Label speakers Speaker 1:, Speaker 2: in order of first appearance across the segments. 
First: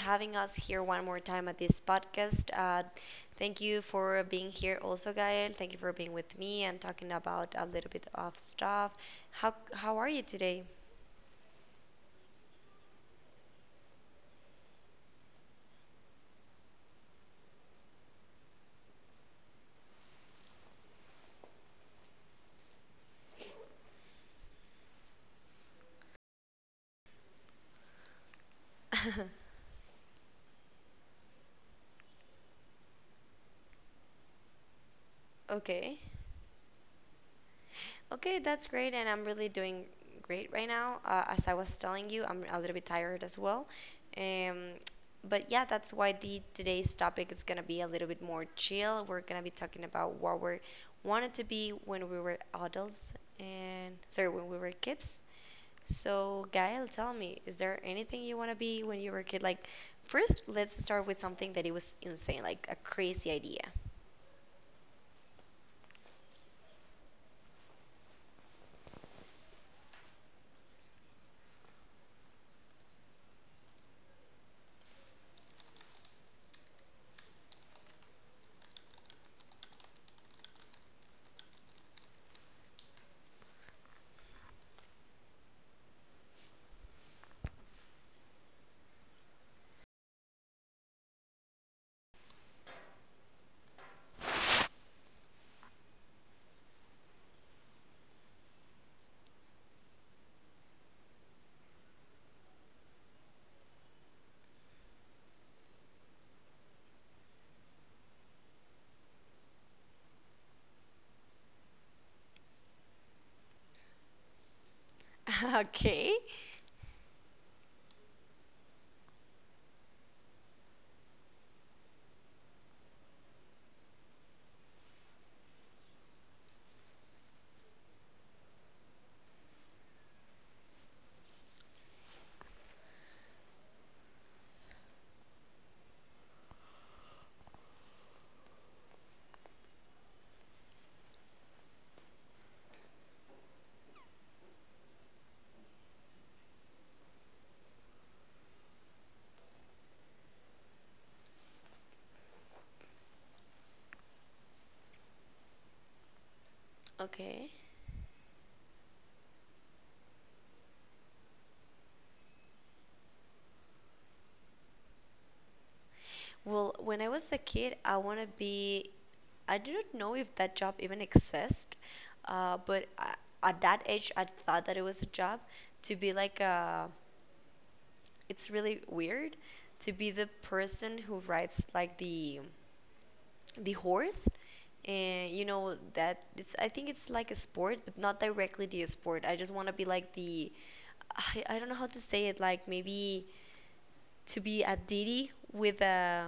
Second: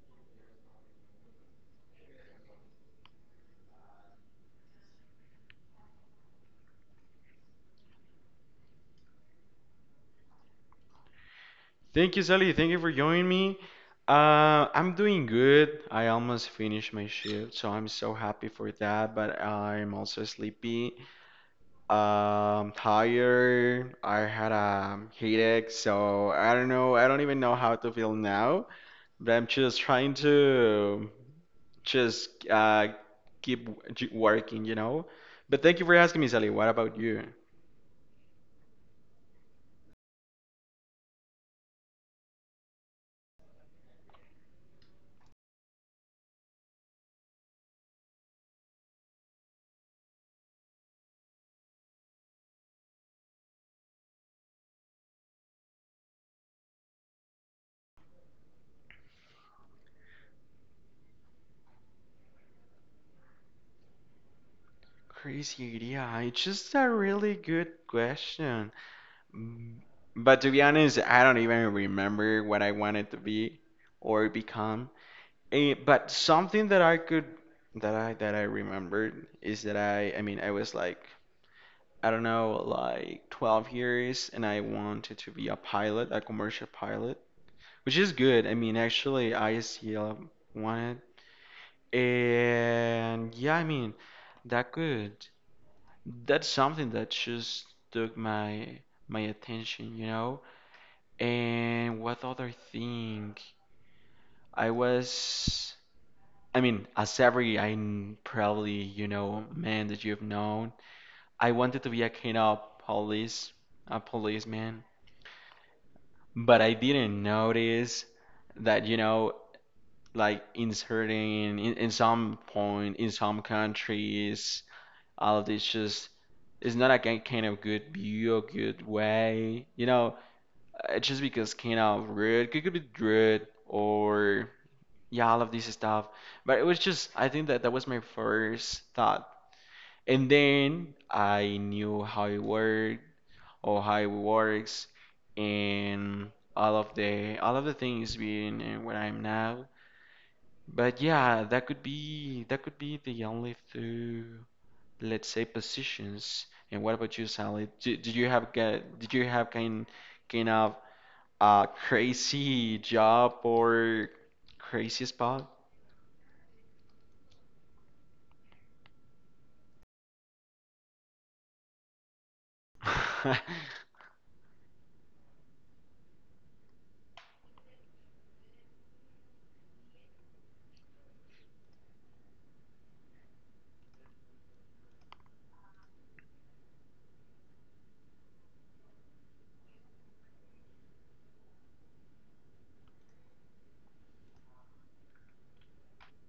Speaker 1: having us here one more time at this podcast. Thank you for being here also, Gael. Thank you for being with me and talking about a little bit of stuff. How are you today?
Speaker 2: Thank you, Sally. Thank you for joining me. I'm doing good. I almost finished my shift, so I'm so happy for that. But I'm also sleepy. Tired. I had a headache, so I don't know. I don't even know how to feel now. But I'm just trying to just keep working, you know. But thank you for
Speaker 1: Okay.
Speaker 2: asking me, Sally. What about you?
Speaker 1: Okay, that's great, and I'm really doing great right now. As I was telling you, I'm a little bit tired as well. Um, but yeah, that's why the today's topic is gonna be a little bit more chill. We're gonna be talking about what we wanted to be when we were adults and sorry, when we were kids. So, Gael, tell me, is there anything you want to be when you were a kid? Like, first, let's start with something that it was insane, like a crazy idea.
Speaker 2: Crazy idea. It's just a really good question. Mm, But to be honest, I don't even remember what I wanted to be or become. But something that I remembered is that I mean I was like I don't know like 12 years and I wanted to be a pilot, a commercial pilot, which is good. I mean actually ISCL wanted and yeah, I mean that could that's something that just took my attention, you know? And what other thing? I was, I mean, as probably you know man that you've known, I wanted to be a kind of police, a policeman,
Speaker 1: Okay.
Speaker 2: but I didn't notice that you know, like in in some point in some countries, all of this just it's not a kind of good view or good way, you know, just because kind of rude, it could be rude or yeah, all of this stuff. But it was just, I think that that was my first thought. And then I knew how it worked or how it works and all of the things being where I'm now. But yeah, that could be the only two, let's say, positions. And what about you,
Speaker 1: Okay.
Speaker 2: Sally? Did you have did you have kind kind of crazy job or crazy spot?
Speaker 1: Well, when I was a kid, I want to be. I didn't know if that job even exists, but I, at that age, I thought that it was a job to be like a. It's really weird to be the person who rides like the horse, and you know that it's. I think it's like a sport, but not directly the sport. I just want to be like the. I don't know how to say it. Like maybe to be a deity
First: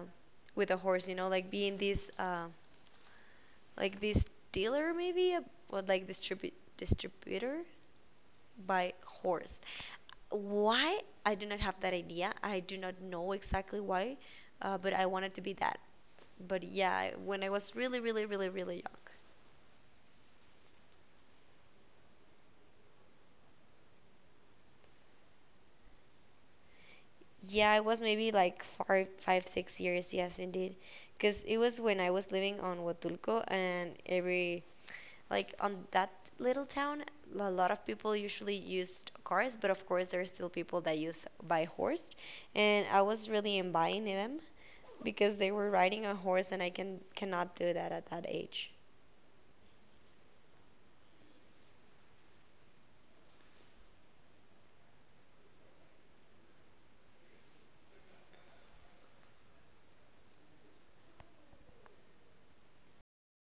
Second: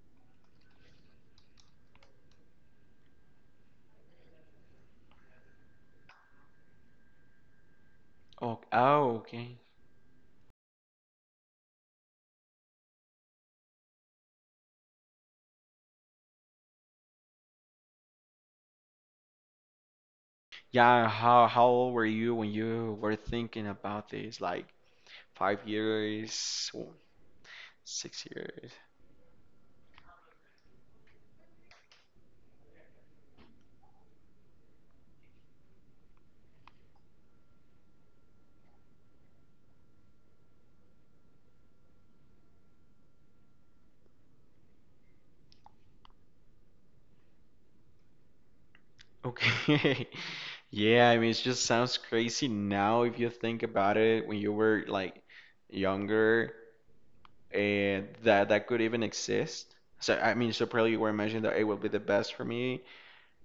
Speaker 1: with a horse. You know, like being this. Like this dealer maybe, or like distributor
Speaker 2: Oh,
Speaker 1: by
Speaker 2: oh, okay.
Speaker 1: horse why I do not have that idea I do not know exactly why but I wanted to be that but yeah when I was really really really really young
Speaker 2: Yeah, how old were you when you were thinking about this? Like five years, or
Speaker 1: yeah I was
Speaker 2: six
Speaker 1: maybe like
Speaker 2: years.
Speaker 1: five six years yes indeed because it was when I was living on Huatulco and every like on that little town, a lot of people usually used cars, but of course there are still people that use by horse, and I was really embodying them because they were riding a horse, and I cannot do that at that age.
Speaker 2: Okay. Yeah, I mean, it just sounds crazy now if you think about it. When you were like younger, and that that could even exist. So I mean, so probably you were imagining that it would be the best for me,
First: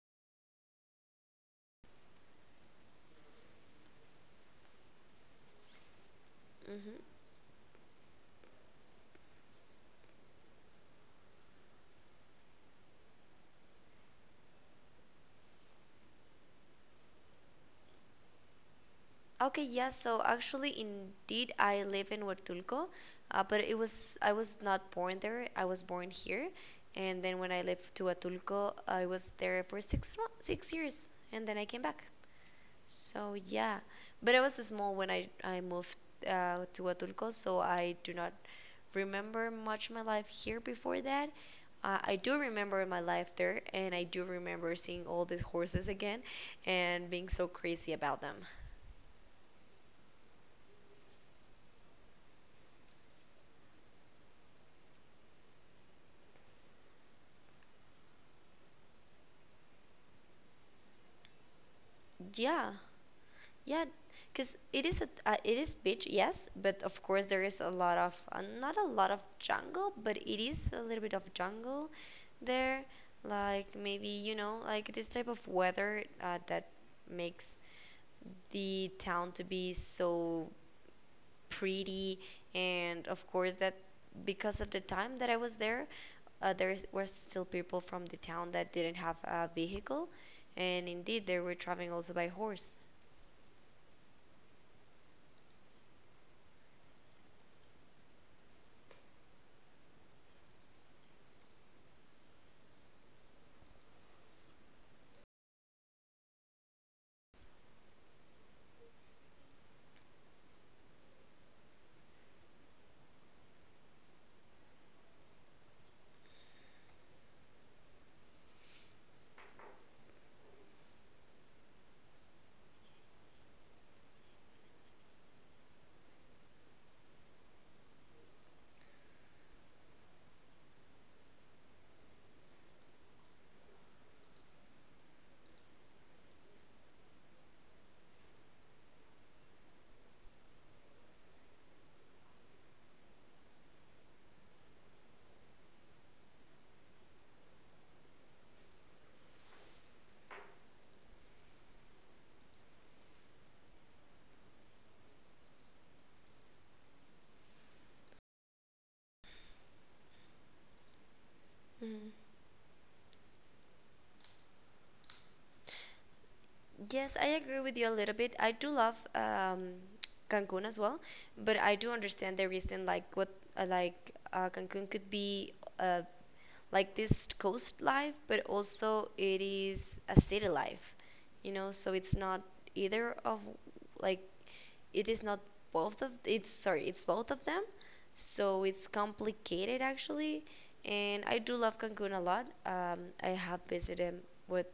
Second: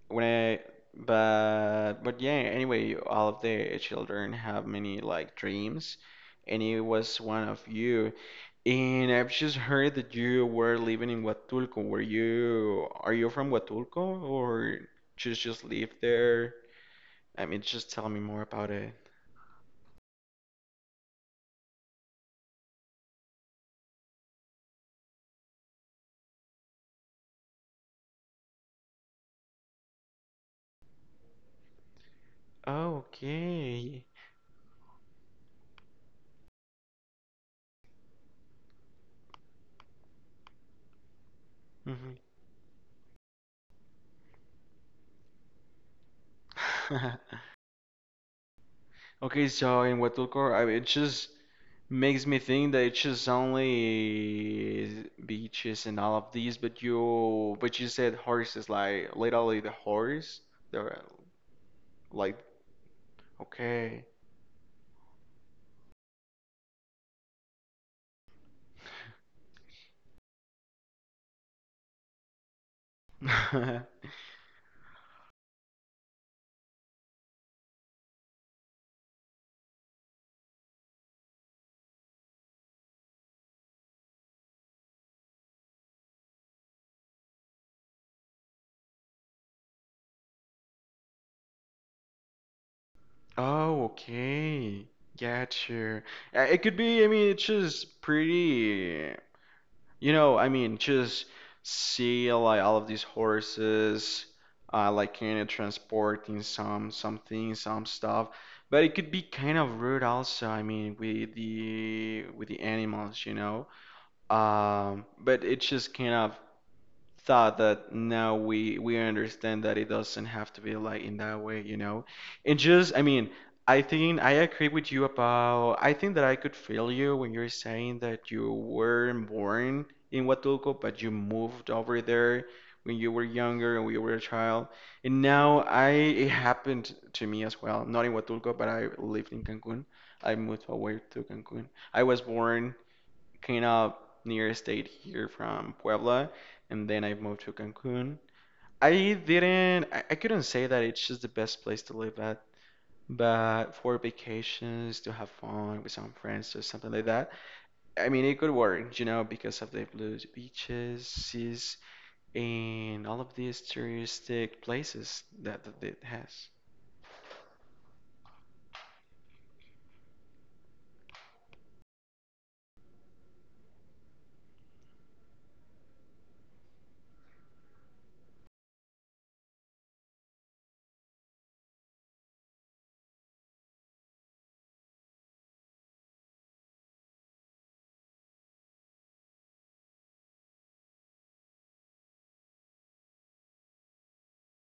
Speaker 2: When I, but yeah. Anyway, all of the children have many like dreams, and it
Speaker 1: Mm-hmm.
Speaker 2: was one of you. And I've just heard that you were living in Huatulco. Were you, are you from Huatulco or just live there? I mean, just tell me more about it.
Speaker 1: Okay, yeah, so actually, indeed, I live in Huatulco, but it was I was not born there. I was born here, and then when I lived to Huatulco, I was there for six years, and then I came back.
Speaker 2: Oh,
Speaker 1: So yeah,
Speaker 2: okay.
Speaker 1: but I was small when I moved to Atulco, so I do not remember much my life here before that. I do remember my life there, and I do remember seeing all these horses again and
Speaker 2: hmm
Speaker 1: being so crazy about them.
Speaker 2: Okay, so in Huatulco, it just makes me think that it's just only beaches and all of these, but you said horses, like literally the horse. They're like
Speaker 1: Yeah, yeah,
Speaker 2: okay.
Speaker 1: because it is a it is beach, yes, but of course there is a lot of not a lot of jungle, but it is a little bit of jungle there. Like maybe you know, like this type of weather that makes the town to be so pretty, and of course that because of the time that I was there, were still people from the town that didn't have a vehicle, and indeed they were traveling also by horse.
Speaker 2: Oh, okay. Gotcha. It could be, I mean, it's just pretty. You know, I mean, just see like all of these horses, like kind of transporting some things, some stuff. But it could be kind of rude also. I mean, with the animals, you know. But it's just kind of thought that now we understand that it doesn't have to be like in that way, you know. And just, I mean, I think I agree with you about. I think that I could feel you when you're saying that you weren't born in Huatulco, but you moved over there when you were younger and when you were a child. And now I it happened to me as well. Not in Huatulco, but I lived in Cancun. I moved away to Cancun. I was born kind of near state here from Puebla, and then I moved to Cancun. I didn't, I couldn't say that it's just the best place to live at, but for vacations, to have fun with some friends or something like that. I mean, it could work, you know, because of the blue beaches, seas, and all of these touristic places that it has.
Speaker 1: Yes, I agree with you a little bit. I do love Cancun as well, but I do understand the reason, like what, like Cancun could be uh, like this coast life, but also it is a city life, you know. So it's not either of, like it is not both of. It's sorry, it's both of them. So it's complicated actually, and I do love Cancun a lot. I have visited with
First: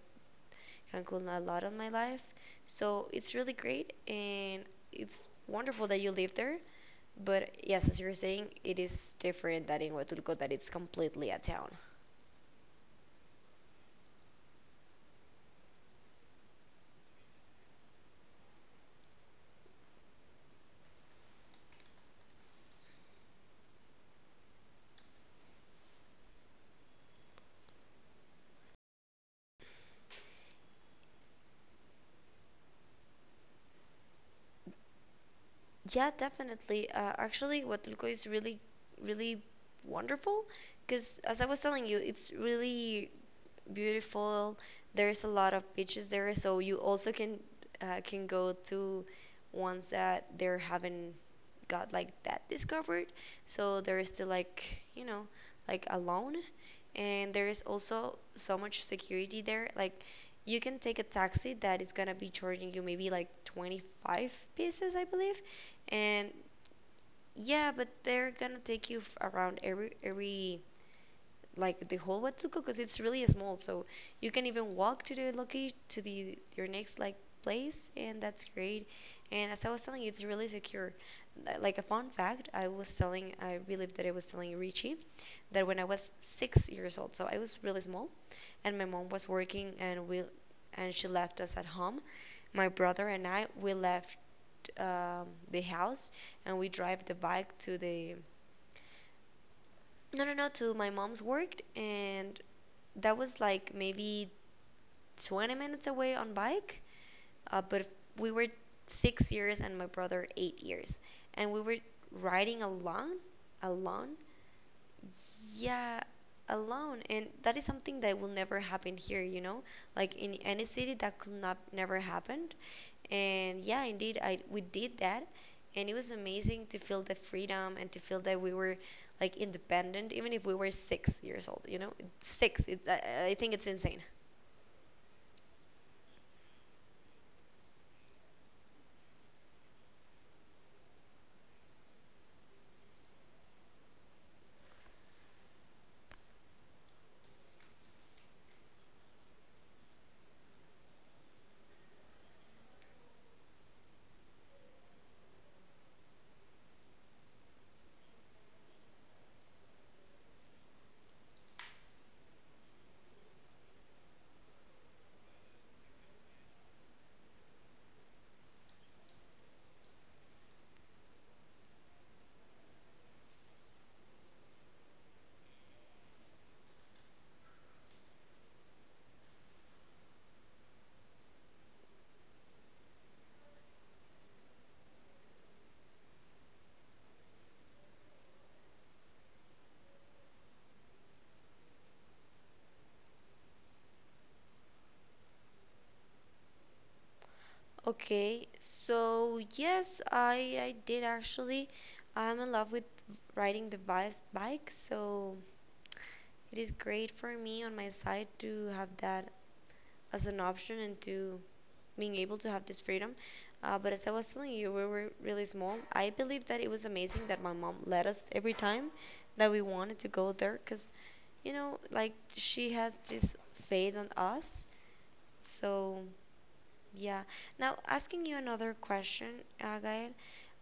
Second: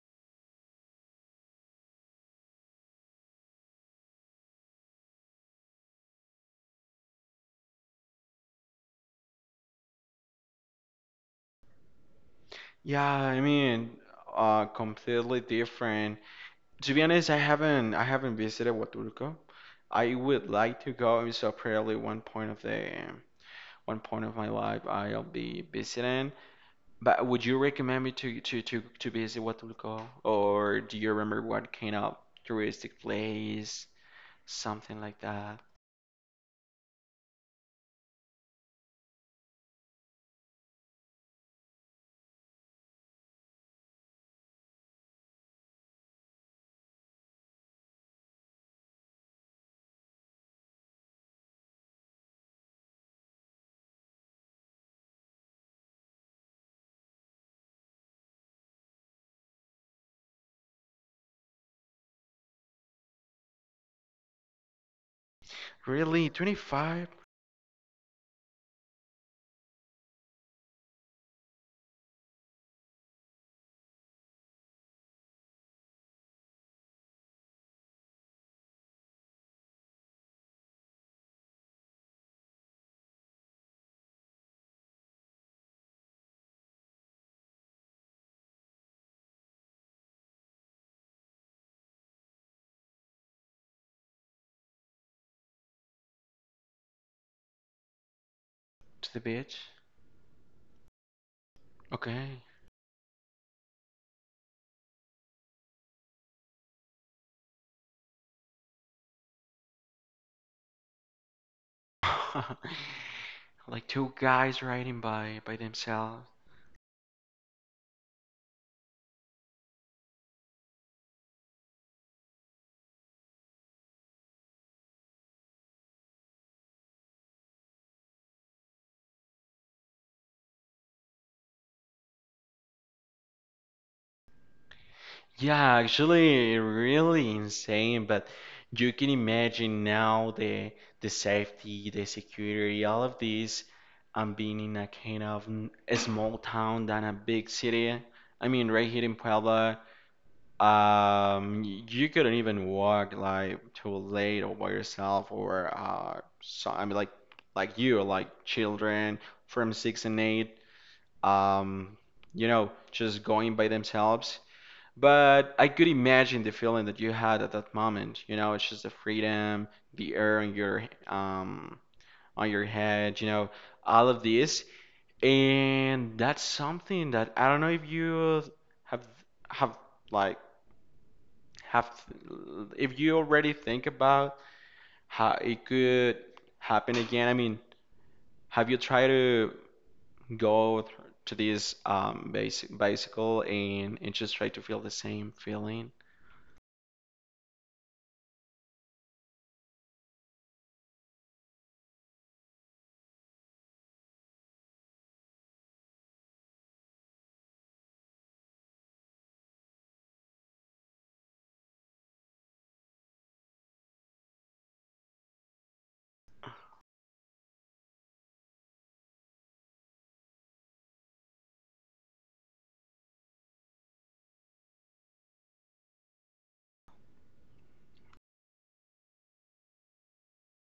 Speaker 1: Cancun a lot of my life. So it's really great and it's wonderful that you live there. But yes, as you were saying, it is different than in Huatulco that it's completely a town.
Speaker 2: Yeah, I mean, completely different. To be honest, I haven't visited Huatulco. I would like to go. It's so probably one point of my life I'll be visiting. But would you recommend me to to visit Huatulco, or do you remember what kind of touristic place, something like that?
Speaker 1: Yeah, definitely. Actually, Huatulco is really, really wonderful because, as I was telling you, it's really beautiful. There's a lot of beaches there, so you also can go to ones that they haven't got like that discovered. So there's the like you know like alone, and there is also so much security there. Like you can take a taxi that is gonna be charging you maybe like 25 pesos, I believe,
Speaker 2: Really,
Speaker 1: and
Speaker 2: 25
Speaker 1: yeah, but they're gonna take you around every like the whole Watsuko because it's really small. So you can even walk to the location to the your next like place, and that's great. And as I was telling you, it's really secure. Like a fun fact, I was telling, I believe that I was telling Richie that when I was 6 years old, so I was really small, and my mom was working, and we and she left us at home. My brother and I we left the house and we drive the bike to the
Speaker 2: to the beach?
Speaker 1: no no no to my mom's work and
Speaker 2: Okay.
Speaker 1: that was like maybe 20 minutes away on bike. But we were 6 years and my brother 8 years, and we were riding alone,
Speaker 2: Like
Speaker 1: alone.
Speaker 2: two guys riding by
Speaker 1: Yeah,
Speaker 2: themselves.
Speaker 1: alone, and that is something that will never happen here. You know, like in any city that could not never happened. And yeah, indeed, I we did that, and it was amazing to feel the freedom and to feel that we were like independent, even if we were 6 years old. You know, six. It, I think it's insane.
Speaker 2: Yeah, actually, really insane. But you can imagine now the safety, the security, all of these. I'm being in a kind of a small town than a big city. I mean, right here in Puebla, you couldn't even walk like too late or by yourself or so I mean like you like children from six and eight. Um, you know, just going by themselves, but I could imagine the feeling that you had at that moment. You know, it's just the freedom, the air on your head, you know, all of this. And that's something that I don't know if you have have like have if you already think about how it could happen again. I mean, have you tried to go th- to this basic bicycle and just try to feel the same feeling?
Speaker 1: Okay, so yes, I did actually. I'm in love with riding the bice bike, so it is great for me on my side to have that as an option and to being able to have this freedom. But as I was telling you, we were really small. I believe that it was amazing that my mom let us every time that we wanted to go there, because you know, like she has this faith on us, so. Yeah. Now, asking you another question, Gael,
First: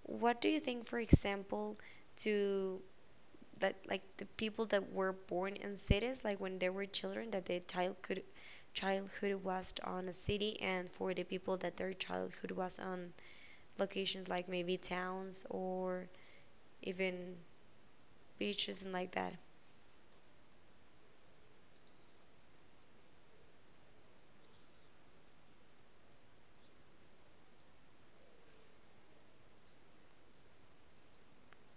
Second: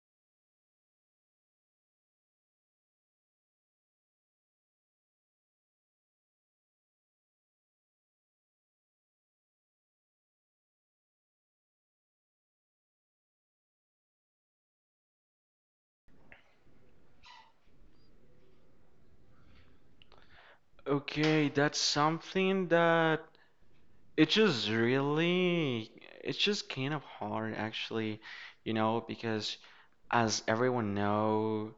Speaker 1: what do you think, for example, to that like the people that were born in cities, like when they were children, that their childhood was on a city, and for the people that their childhood was on locations like maybe towns or even beaches and like that.
Speaker 2: Okay, that's something that it's just really, it's just kind of hard actually, you know, because as everyone know,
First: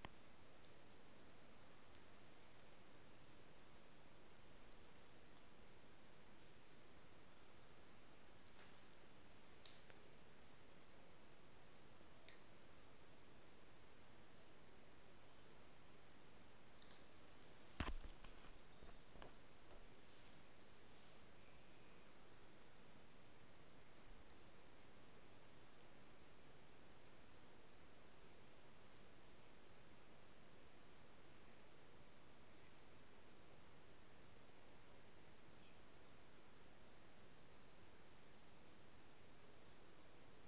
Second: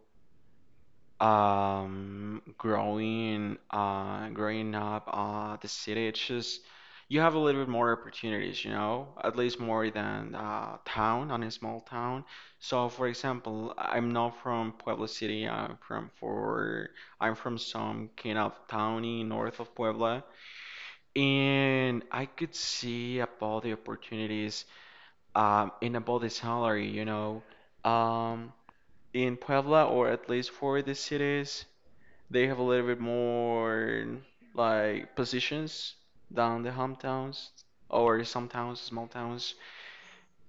Speaker 2: growing up, the city, it's just you have a little bit more opportunities, you know, at least more than on a small town. So, for example, I'm not from Puebla City. I'm from some kind of towny north of Puebla. And I could see about the opportunities and about the salary, you know. Um, in Puebla, or at least for the cities, they have a little bit more like positions down the hometowns or some towns, small towns.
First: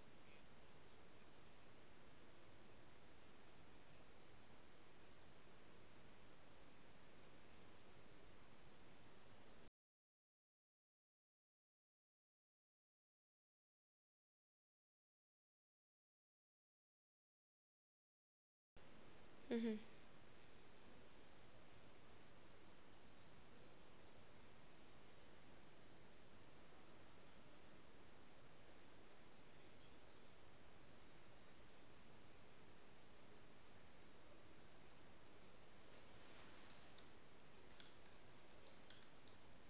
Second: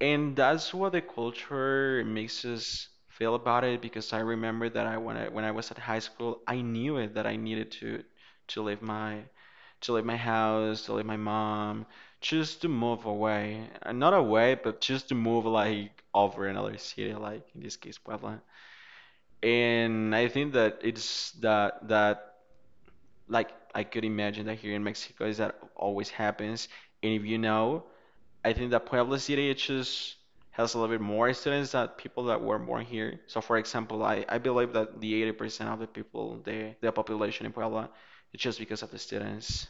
Speaker 2: And that's what the culture makes us feel about it because I remember that when I was at high school, I knew it that I needed to leave my to leave my house, to leave my mom, just to move away. Not away, but just to move like over another city, like in this case Puebla.
Speaker 1: Hmm.
Speaker 2: And I think that it's that that like I could imagine that here in Mexico is that always happens. And if you know, I think that Puebla City it just has a little bit more students than people that were born here. So for example, I believe that the 80% of the people, the population in Puebla, it's just because of the students.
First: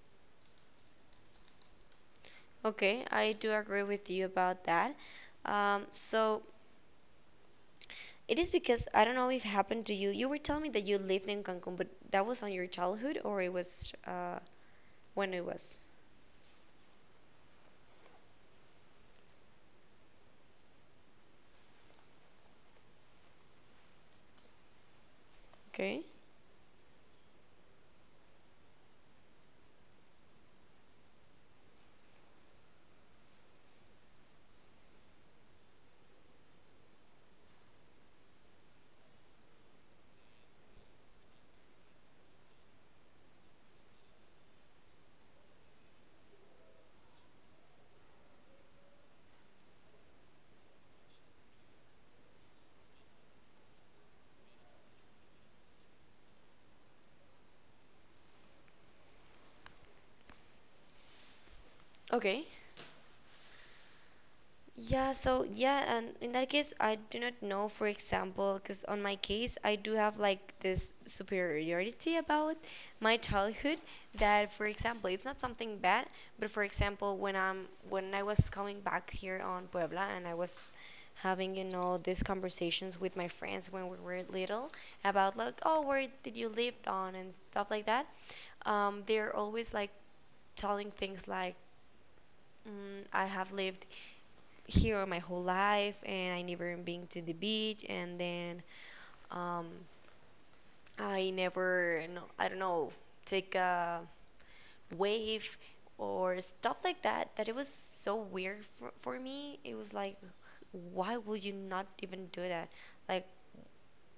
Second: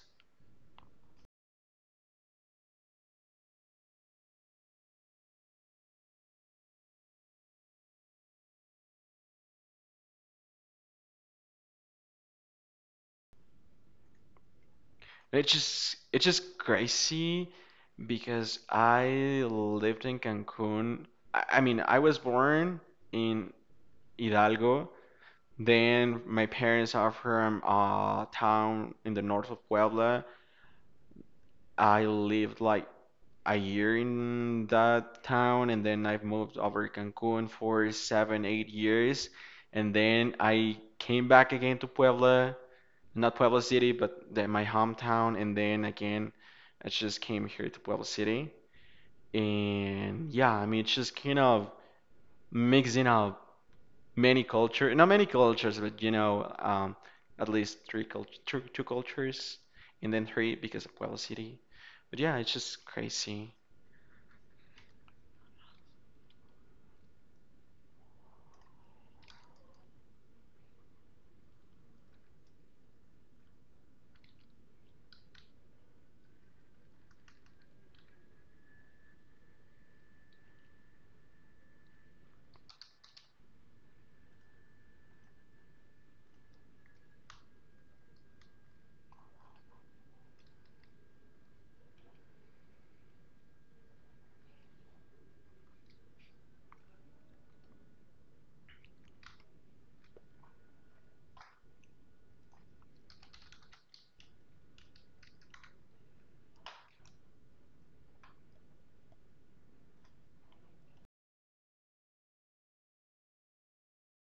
Speaker 1: Okay, I do agree with you about that. So it is because I don't know if it happened to you. You were telling me that you lived in Cancun, but that was on your childhood or it was when
Speaker 2: And
Speaker 1: it
Speaker 2: it's
Speaker 1: was.
Speaker 2: just it's just crazy because I lived in Cancun. I mean, I was born in Hidalgo.
Speaker 1: Okay.
Speaker 2: Then my parents are from a town in the north of Puebla. I lived like a year in that town, and then I've moved over to Cancun for seven, eight years, and then I came back again to Puebla, not Pueblo City, but my hometown. And then again, I just came here to Pueblo City. And yeah, I mean, it's just kind of mixing up many cultures, not many cultures, but you know, at least three cult two, two cultures, and then three because of Pueblo City. But yeah,
Speaker 1: Okay.
Speaker 2: it's just crazy.
Speaker 1: Yeah, so yeah, and in that case, I do not know, for example, because on my case, I do have like this superiority about my childhood that, for example, it's not something bad, but for example, when I'm when I was coming back here on Puebla and I was having, you know, these conversations with my friends when we were little about like, oh, where did you live on and stuff like that, they're always like telling things like mm, I have lived here my whole life and I never been to the beach and then um, I never no, I don't know take a wave or stuff like that that it was so weird for me it was like why would you not even do that like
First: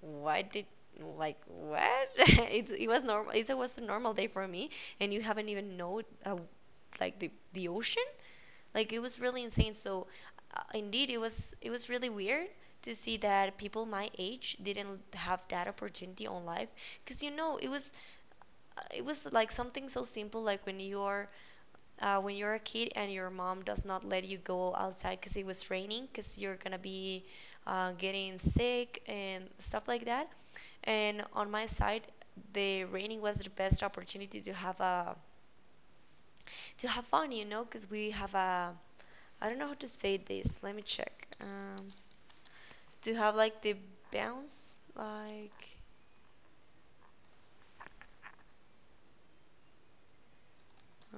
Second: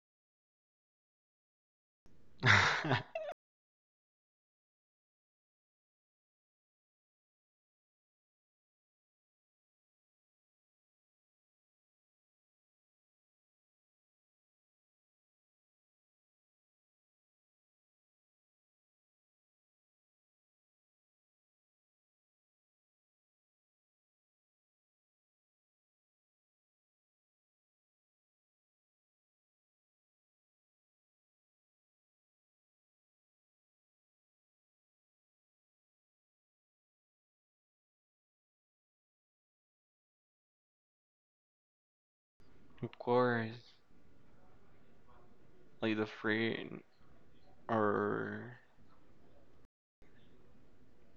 Speaker 1: why did like what it was normal it was a normal day for me and you haven't even know like the the ocean. Like it was really insane. So indeed, it was really weird to see that people my age didn't have that opportunity on life because you know it was like something so simple like when you're a kid and your mom does not let you go outside because it was raining because you're gonna be getting sick and stuff like that and on my side the raining was the best opportunity to have a to have fun, you know, because we have a, I don't know how to say this. Let me check.
Speaker 2: Of
Speaker 1: To have like
Speaker 2: course,
Speaker 1: the bounce, like,
Speaker 2: like the free or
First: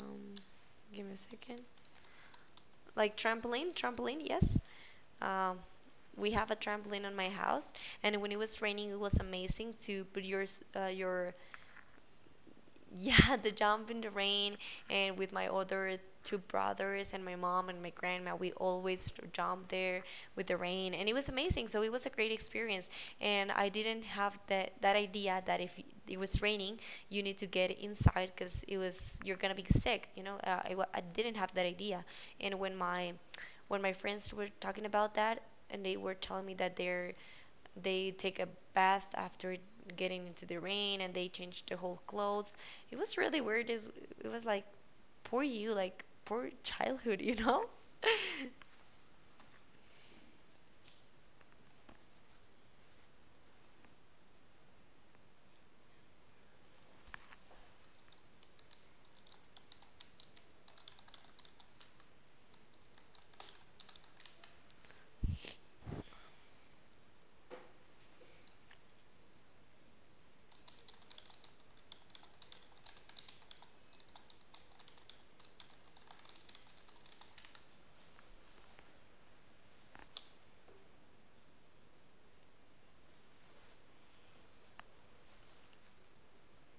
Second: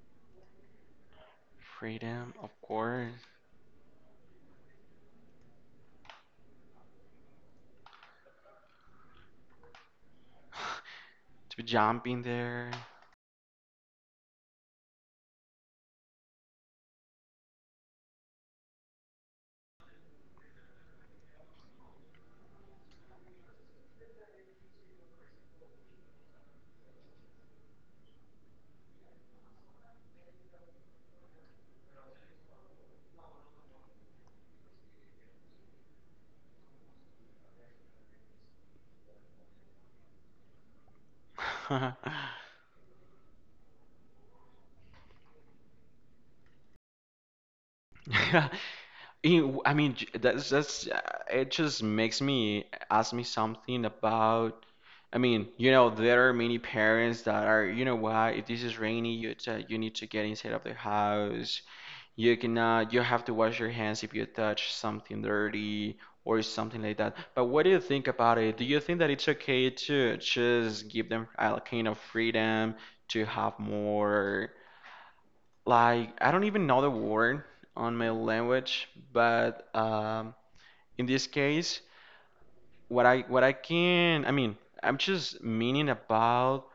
Speaker 1: um, give me a second.
Speaker 2: freedom, of course,
Speaker 1: Like trampoline, trampoline, yes. Um, we have a trampoline on my house, and when it was raining, it was amazing to put your
Speaker 2: to be jumping there.
Speaker 1: yeah, the jump in the rain, and with my other two brothers and my mom and my grandma, we always jump there with the rain, and it was amazing. So it was a great experience, and I didn't have that idea that if it was raining, you need to get inside because it was you're gonna be sick. You know, I didn't have that idea, and when my friends were talking about that, and they were telling me that they're they take a bath after getting into the rain and they change their whole clothes it was really weird. Is it was like poor you, like poor childhood, you know?
Speaker 2: I mean, that's it just makes me ask me something about. I mean, you know, there are many parents that are, you know what, if this is rainy, you need to get inside of the house. You cannot, you have to wash your hands if you touch something dirty or something like that. But what do you think about it? Do you think that it's okay to just give them a kind of freedom to have more? Like I don't even know the word on my language, but in this case, what I can, I mean, I'm just meaning about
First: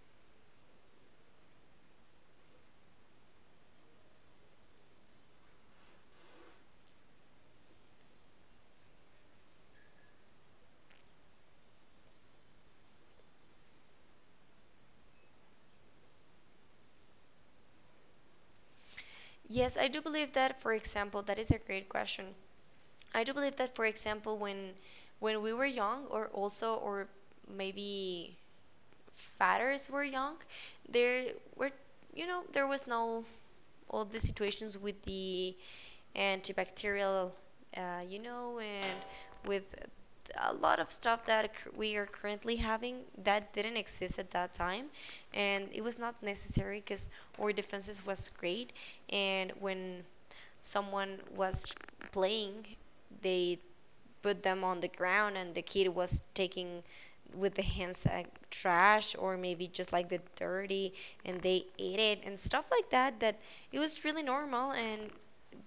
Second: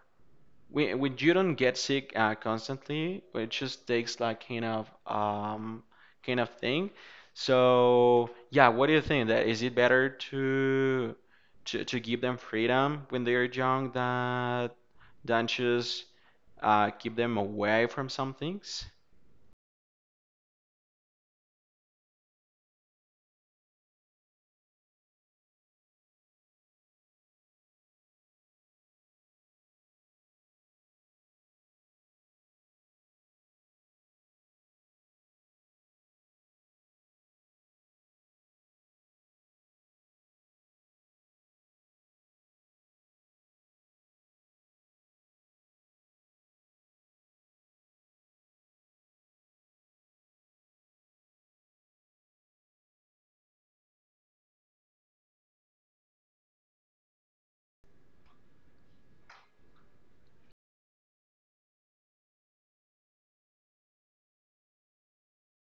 Speaker 2: when you don't get sick constantly, it just takes like kind of thing. So yeah, what do you think? That is it better to give them freedom when they are young that than just keep them away from some things?
Speaker 1: Yes, I do believe that. For example, that is a great question. I do believe that, for example, when we were young, or maybe fathers were young, there were, there was no all the situations with the antibacterial, you know, and with a lot of stuff that we are currently having that didn't exist at that time, and it was not necessary because our defenses was great. And when someone was playing, they put them on the ground and the kid was taking with the hands like trash or maybe just like the dirty, and they ate it and stuff like that. That it was really normal, and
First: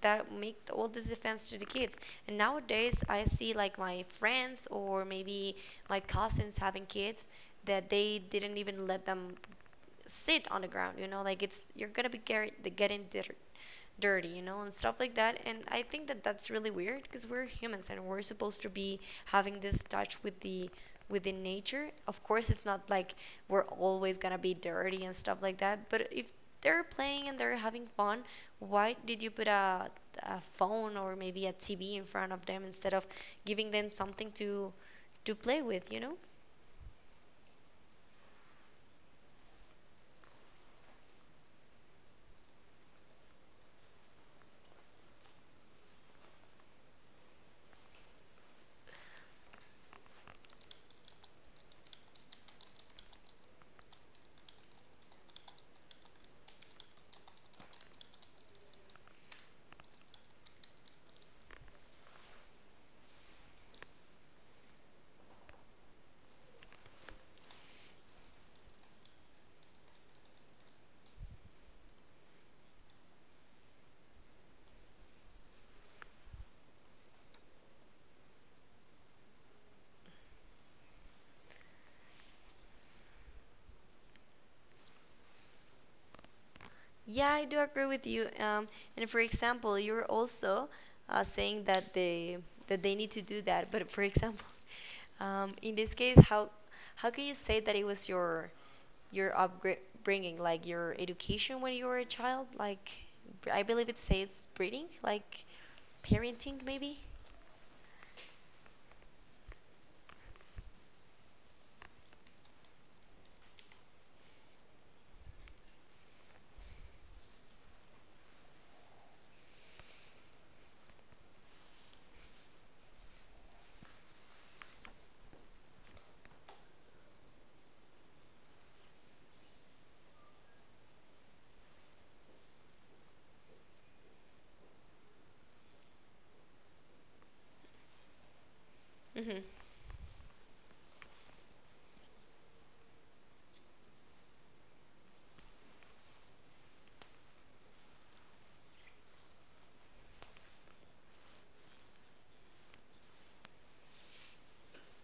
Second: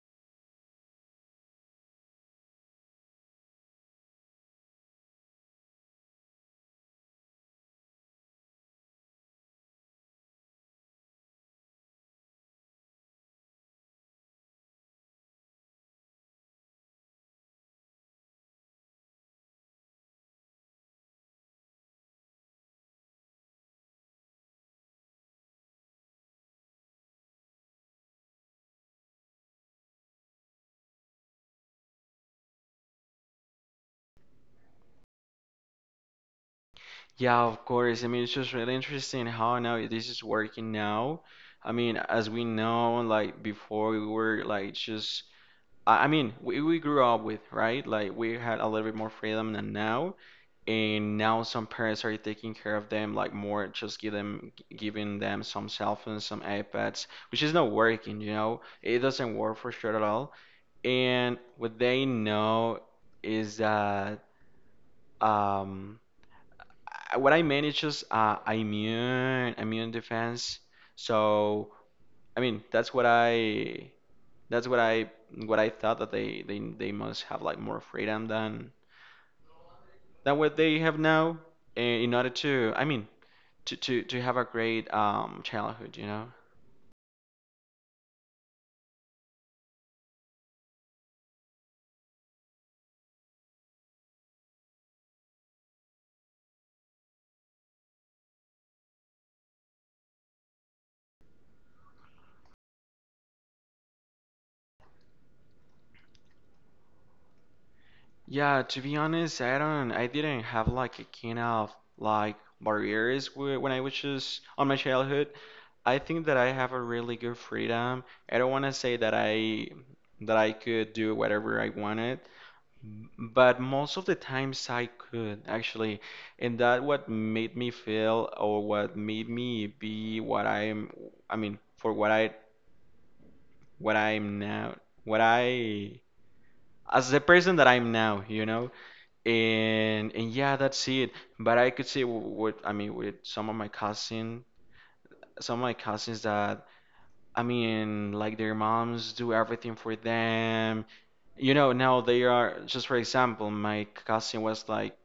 Speaker 1: that make all this offense to the kids. And nowadays I see like my friends or maybe my cousins having kids that they didn't even let them sit on the ground. You know, like it's you're gonna be dirty, you know, and stuff like that. And I think that that's really weird because we're humans and we're supposed to be having this touch with the within nature. Of course, it's not like we're always gonna be dirty and stuff like that. But if they're playing and they're having fun, why did you put a phone or maybe a TV in front of them instead of giving them something to play with? You know?
Speaker 2: Yeah, of course. I mean, it's just really interesting how now this is working now. I mean, as we know, like before we were like just, I mean, we grew up with, right? Like we had a little bit more freedom than now. And now some parents are taking care of them, like more just giving them some cell phones, some iPads, which is not working, you know? It doesn't work for sure at all. And what they know is that, um, what I manage is immune immune defense. So I mean that's what I thought that they must have like more freedom than what they have now in order to, to have a great childhood, you know.
Speaker 1: Yeah, I do agree with you. And for example, you're also saying that they need to do that. But for example, in this case, how can you say that it was your upbringing, like your education when you were a child? Like I believe it says breeding, like parenting, maybe.
Speaker 2: Yeah, to be honest, I didn't have like a kind of like barriers when I was just on my childhood. I think that I have a really good freedom. I don't want to say that I could do whatever I wanted, but most of the times I could actually, and that what made me feel or what made me be what I'm, for what I'm now, what I as the person that I'm now, you know?
Speaker 1: Mhm.
Speaker 2: And yeah, that's it. But I could say with, with some of my cousins that, like their moms do everything for them. You know, now they are, just for example, my cousin was like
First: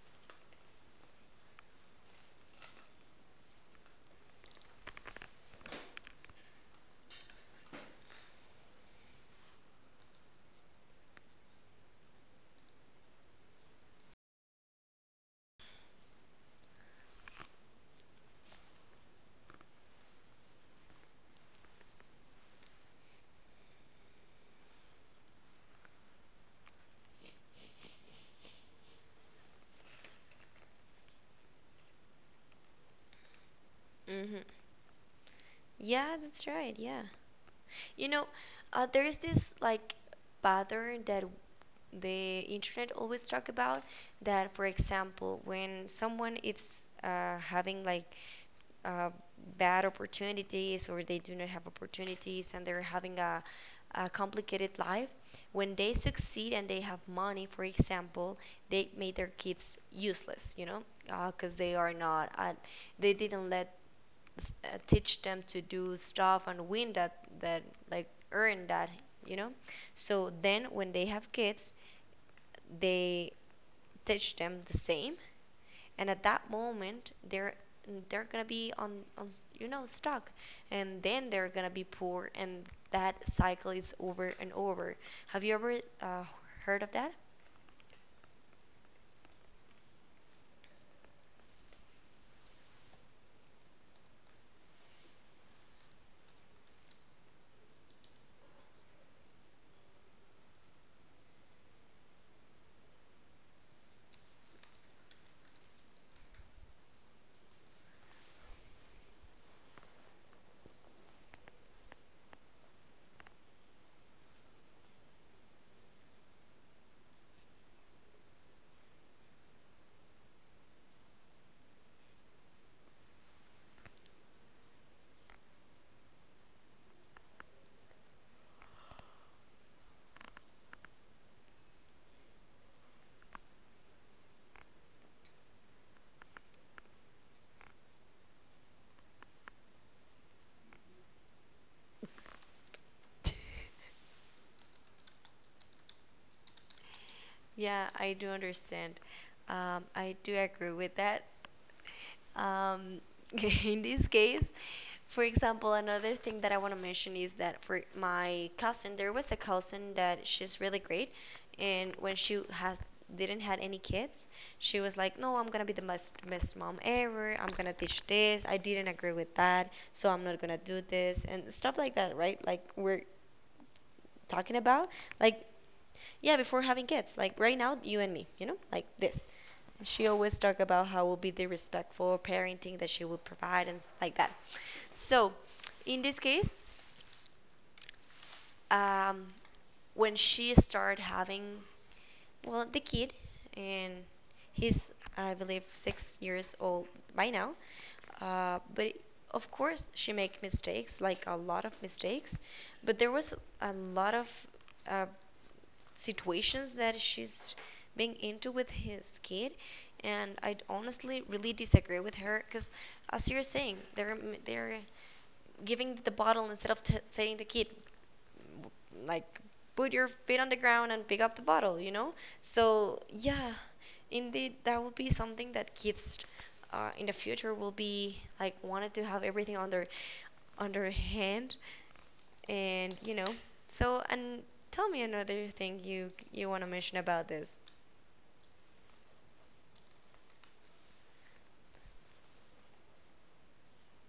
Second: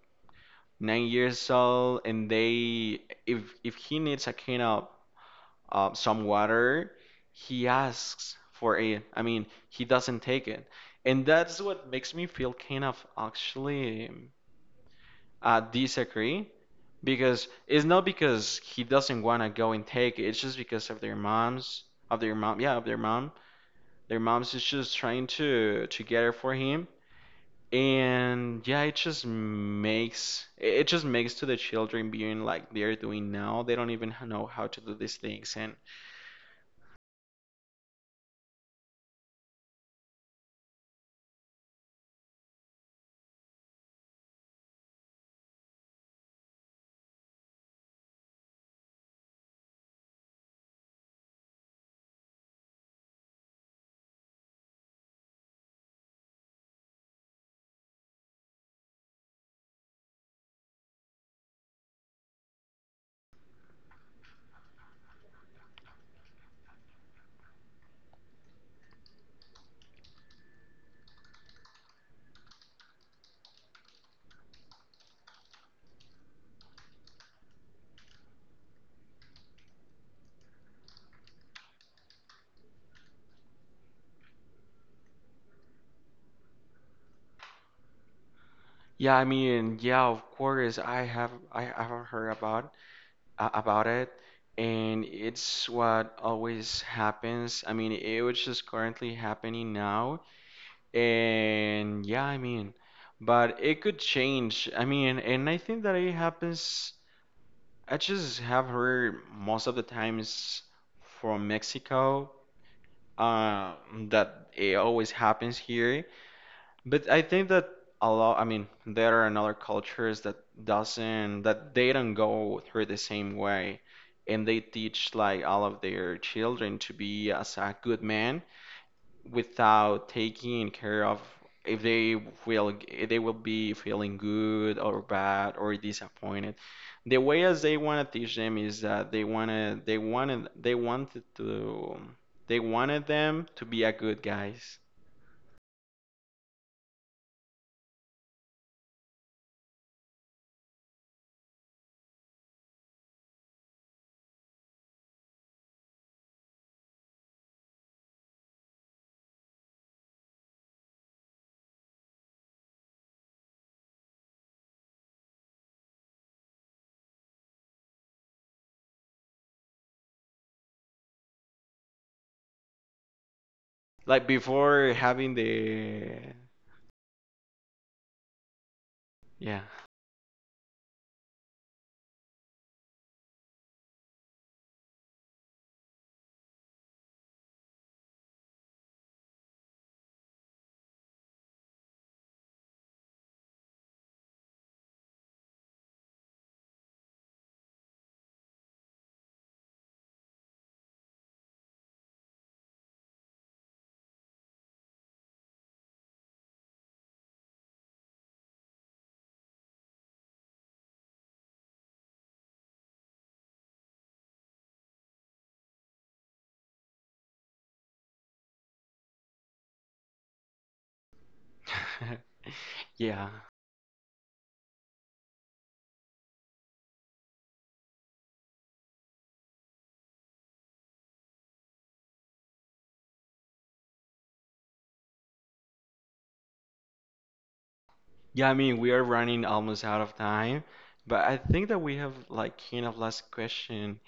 Speaker 2: 9 years old, and they, if he needs a can of some water, he asks for it. I mean, he doesn't take it, and that's what makes me feel kind of actually disagree, because it's not because he doesn't want to go and take it. It's just because of their moms, of their mom, yeah, of their mom. Their moms is just trying to get it for him, and yeah, it just makes to the children being like they're doing now. They don't even
Speaker 1: Mhm.
Speaker 2: know how to do these things. And
Speaker 1: Yeah, that's right. Yeah. You know, there's this like pattern that the internet always talk about. That, for example, when someone is having like uh, bad opportunities, or they do not have opportunities and they're having a complicated life, when they succeed and they have money, for example, they made their kids useless, you know, because they are not. They didn't let teach them to do stuff and win that like earn that, you know. So then when they have kids, they teach them the same, and at that moment they're gonna be on you know stuck, and then they're gonna be poor and that cycle is over and over. Have you ever uh, heard of that?
Speaker 2: yeah, of course, I haven't heard about it. And it's what always happens. I mean, it was just currently happening now. And yeah, I mean, but it could change. I mean, and I think that it happens. I just have heard most of the times from Mexico, uh, that it always happens here. But I think that I mean, there are another cultures that doesn't, that they don't go through the same way. And they teach like all of their children to be as a good man, without taking care of if they will, if they will be feeling good or bad or disappointed. The way as they want to teach them is that they wanna they wanted to they wanted them to be a good guys.
Speaker 1: Yeah, I do understand. I do agree with that. Um, in this case, for example, another thing that I want to mention is that for my cousin, there was a cousin that she's really great, and when she has didn't had any kids, she was like, "No, I'm going to be the best, best mom ever. I'm going to teach this. I didn't agree with that. So I'm not going to do this." And stuff like that, right? Like, we're
Speaker 2: Like
Speaker 1: talking about.
Speaker 2: before having
Speaker 1: Like,
Speaker 2: the
Speaker 1: yeah, before having kids. Like, right now, you and me, you know? Like this.
Speaker 2: yeah.
Speaker 1: She always talk about how will be the respectful parenting that she will provide and like that. So, in this case, um, when she started having, well, the kid, and he's, I believe, 6 years old by now. But of course, she make mistakes, like a lot of mistakes. But there was a lot of uh, situations that she's being into with his kid, and I honestly really disagree with her because as you're saying they're giving the bottle instead of saying the kid like, put your feet on the ground and pick up the bottle, you know? So,
Speaker 2: Yeah.
Speaker 1: yeah, indeed, that will be something that kids in the future will be like wanted to have everything on their hand, and you know. So, and tell me another thing you want to mention about this.
Speaker 2: Yeah, I mean, we are running almost out of time, but I think that we have like kind of last question.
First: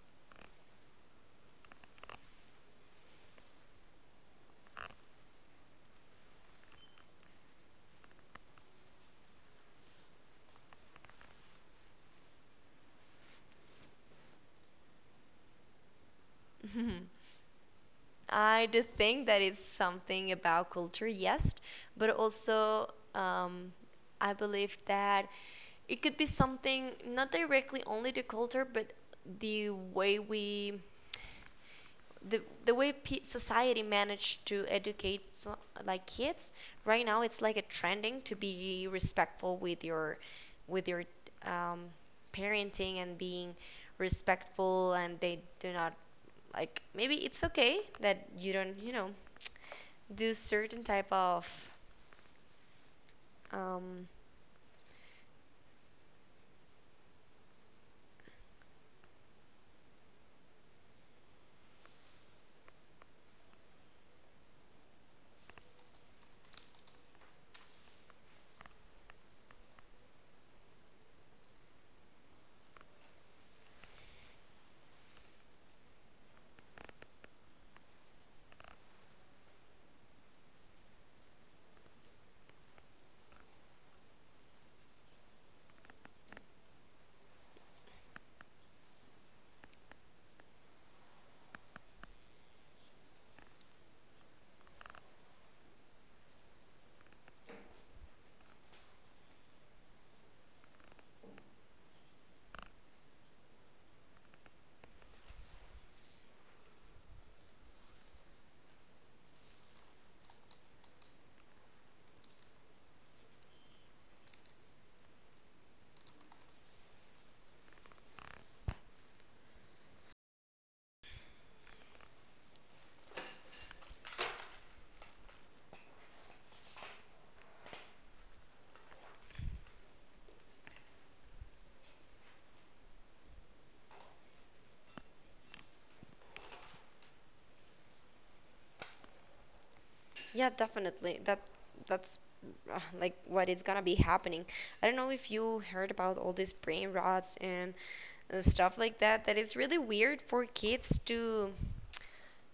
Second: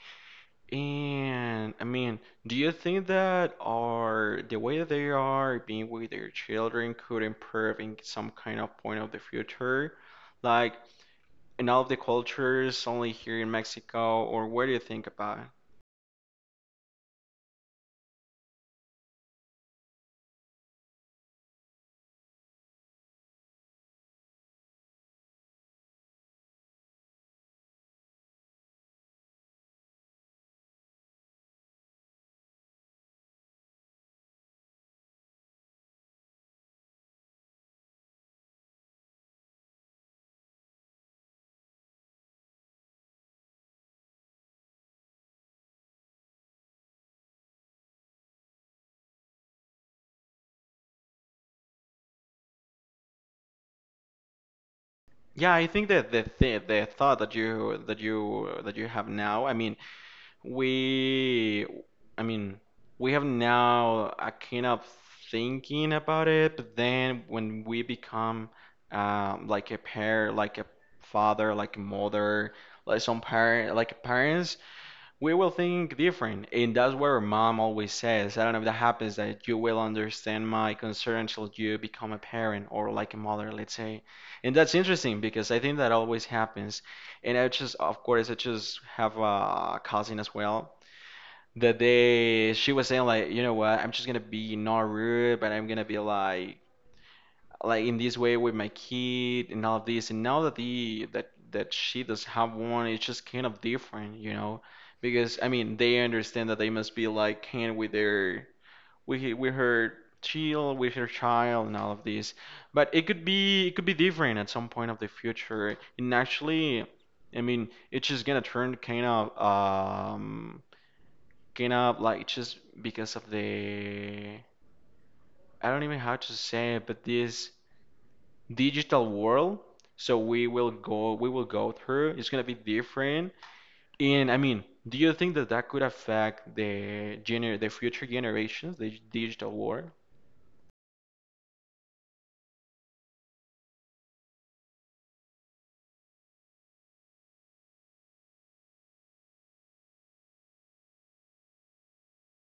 Speaker 2: And I mean, do you think that our the way that they are being with their children could improve in some kind of point of the future? Like in all of the cultures, only here in Mexico, or what do you think about it?
Speaker 1: I do think that it's something about culture, yes, but also I believe that it could be something not directly only the culture, but the way we the way pe society managed to educate so, like kids right now it's like a trending to be respectful with your um, parenting and being respectful, and they do not like, maybe it's okay that you don't, you know, do certain type of um,
Speaker 2: Yeah, I think that the thought that you that you that you have now, I mean, we, i mean we have now a kind of thinking about it. But then when we become like a pair, like a father, like a mother, like some parent, like parents, we will think different. And that's where mom always says, I don't know if that happens, that you will understand my concern until you become a parent or like a mother, let's say. And that's interesting, because I think that always happens. And I just, of course, I just have a cousin as well that, they she was saying like, you know what, I'm just gonna be not rude, but I'm gonna be like in this way with my kid and all of this. And now that, the that that she does have one, it's just kind of different, you know, because I mean they understand that they must be like kind with their, with he- with her with her child and all of this. But it could be, it could be different at some point of the future. And actually, I mean, it's just gonna turn kind of um kinda, like just because of the, I don't even know how to say it, but this digital world. So we will go through. It's gonna be different. And I mean, do you think that that could affect the gener the future generations, the digital world?
Speaker 1: Yeah, definitely. That that's like what is gonna be happening. I don't know if you heard about all these brain rots and stuff like that. That it's really weird for kids to,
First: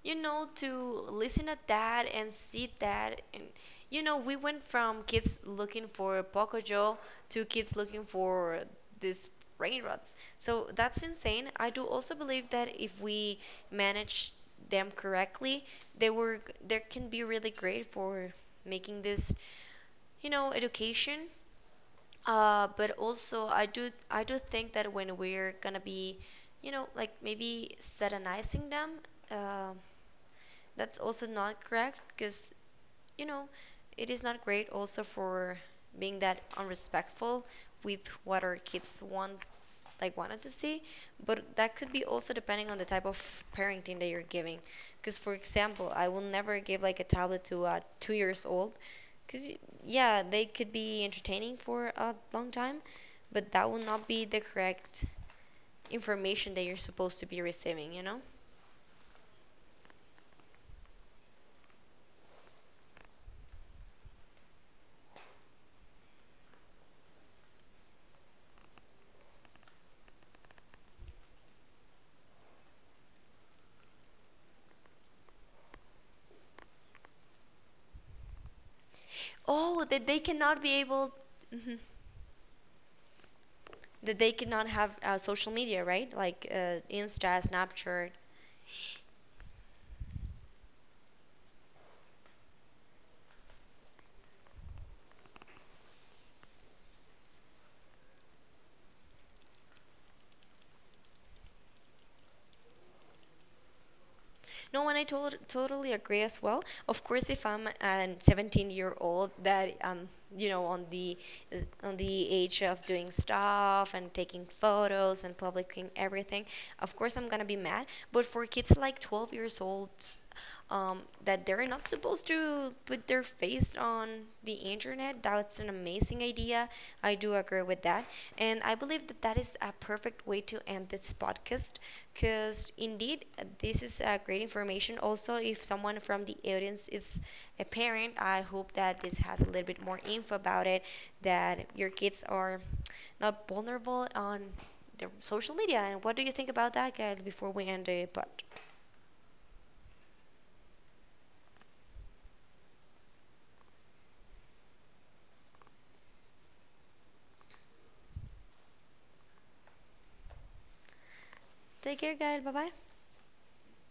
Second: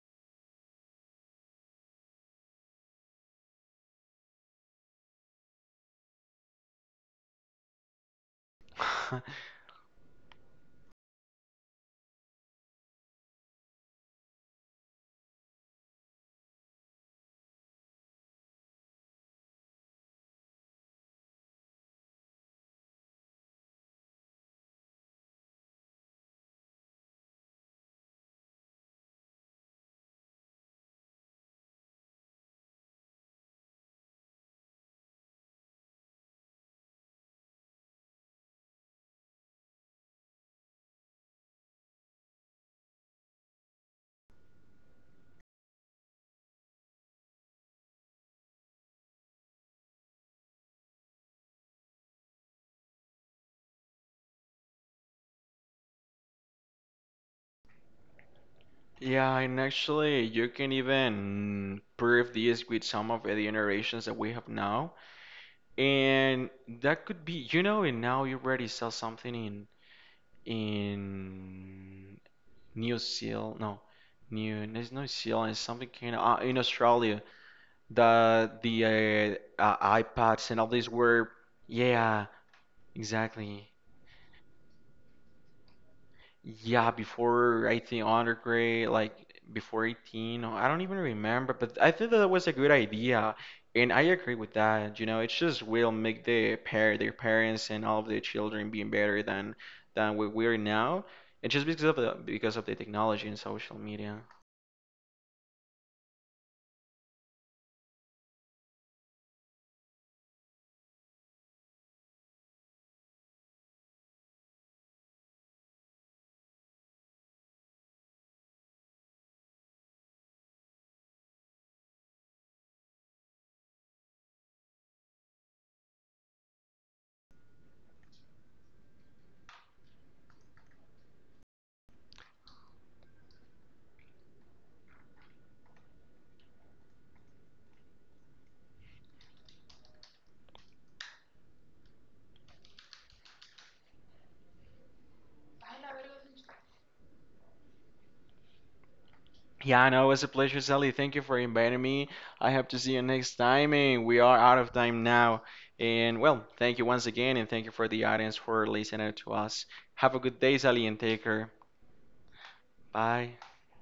Speaker 1: you know, to listen to that and see that. And you know, we went from kids looking for Pocoyo to kids looking for these brain rots. So that's insane. I do also believe that if we manage them correctly, they were they can be really great for making this, you know, education. But also I do think that when we're gonna be, you know, like maybe satanizing them, um that's also not correct because, you know, it is not great also for being that unrespectful with what our kids want, like wanted to see. But that could be also depending on the type of parenting that you're giving, because for example I will never give like a tablet to a 2 years old because yeah they could be entertaining for a long time, but that will not be the correct information that you're supposed to be receiving, you know.
Speaker 2: Yeah, and actually, you can even prove this with some of the generations that we have now, and that could be, you know, and now you already sell something in New Zealand, no, New, there's no Zealand, it's something kind of, in Australia, the
Speaker 1: Oh, that they
Speaker 2: iPads and
Speaker 1: cannot
Speaker 2: all
Speaker 1: be
Speaker 2: these
Speaker 1: able.
Speaker 2: were,
Speaker 1: Mhm.
Speaker 2: yeah, exactly,
Speaker 1: That they could not have social media, right? Like
Speaker 2: yeah,
Speaker 1: Insta,
Speaker 2: before I think
Speaker 1: Snapchat.
Speaker 2: undergrad, like before 18, or I don't even remember, but I think that was a good idea, and I agree with that. You know, it just will make their parents and all of their children being better than where we're now, and just because of the, because of the technology and social media.
Speaker 1: No, and I totally agree as well. Of course, if I'm a 17-year-old that you know on the is on the age of doing stuff and taking photos and publishing everything, of course I'm gonna be mad. But for kids like 12 years old, that they're not supposed to put their face on the internet, that's an amazing idea. I do agree with that, and I believe that that is a perfect way to end this podcast, because indeed this is great information. Also, if someone from the audience is a parent, I hope that this has a little bit more info about it, that your kids are not vulnerable on the social media. And what do you think about that, guys, before we end the pod?
Speaker 2: Yeah, I know. It was a pleasure, Sally. Thank you for inviting me. I hope to see you next time, and we are out of time now. And well, thank you once again, and thank you for the audience for listening to us. Have a good day, Sally, and take care.
Speaker 1: Take care, guys. Bye bye.
Speaker 2: Bye.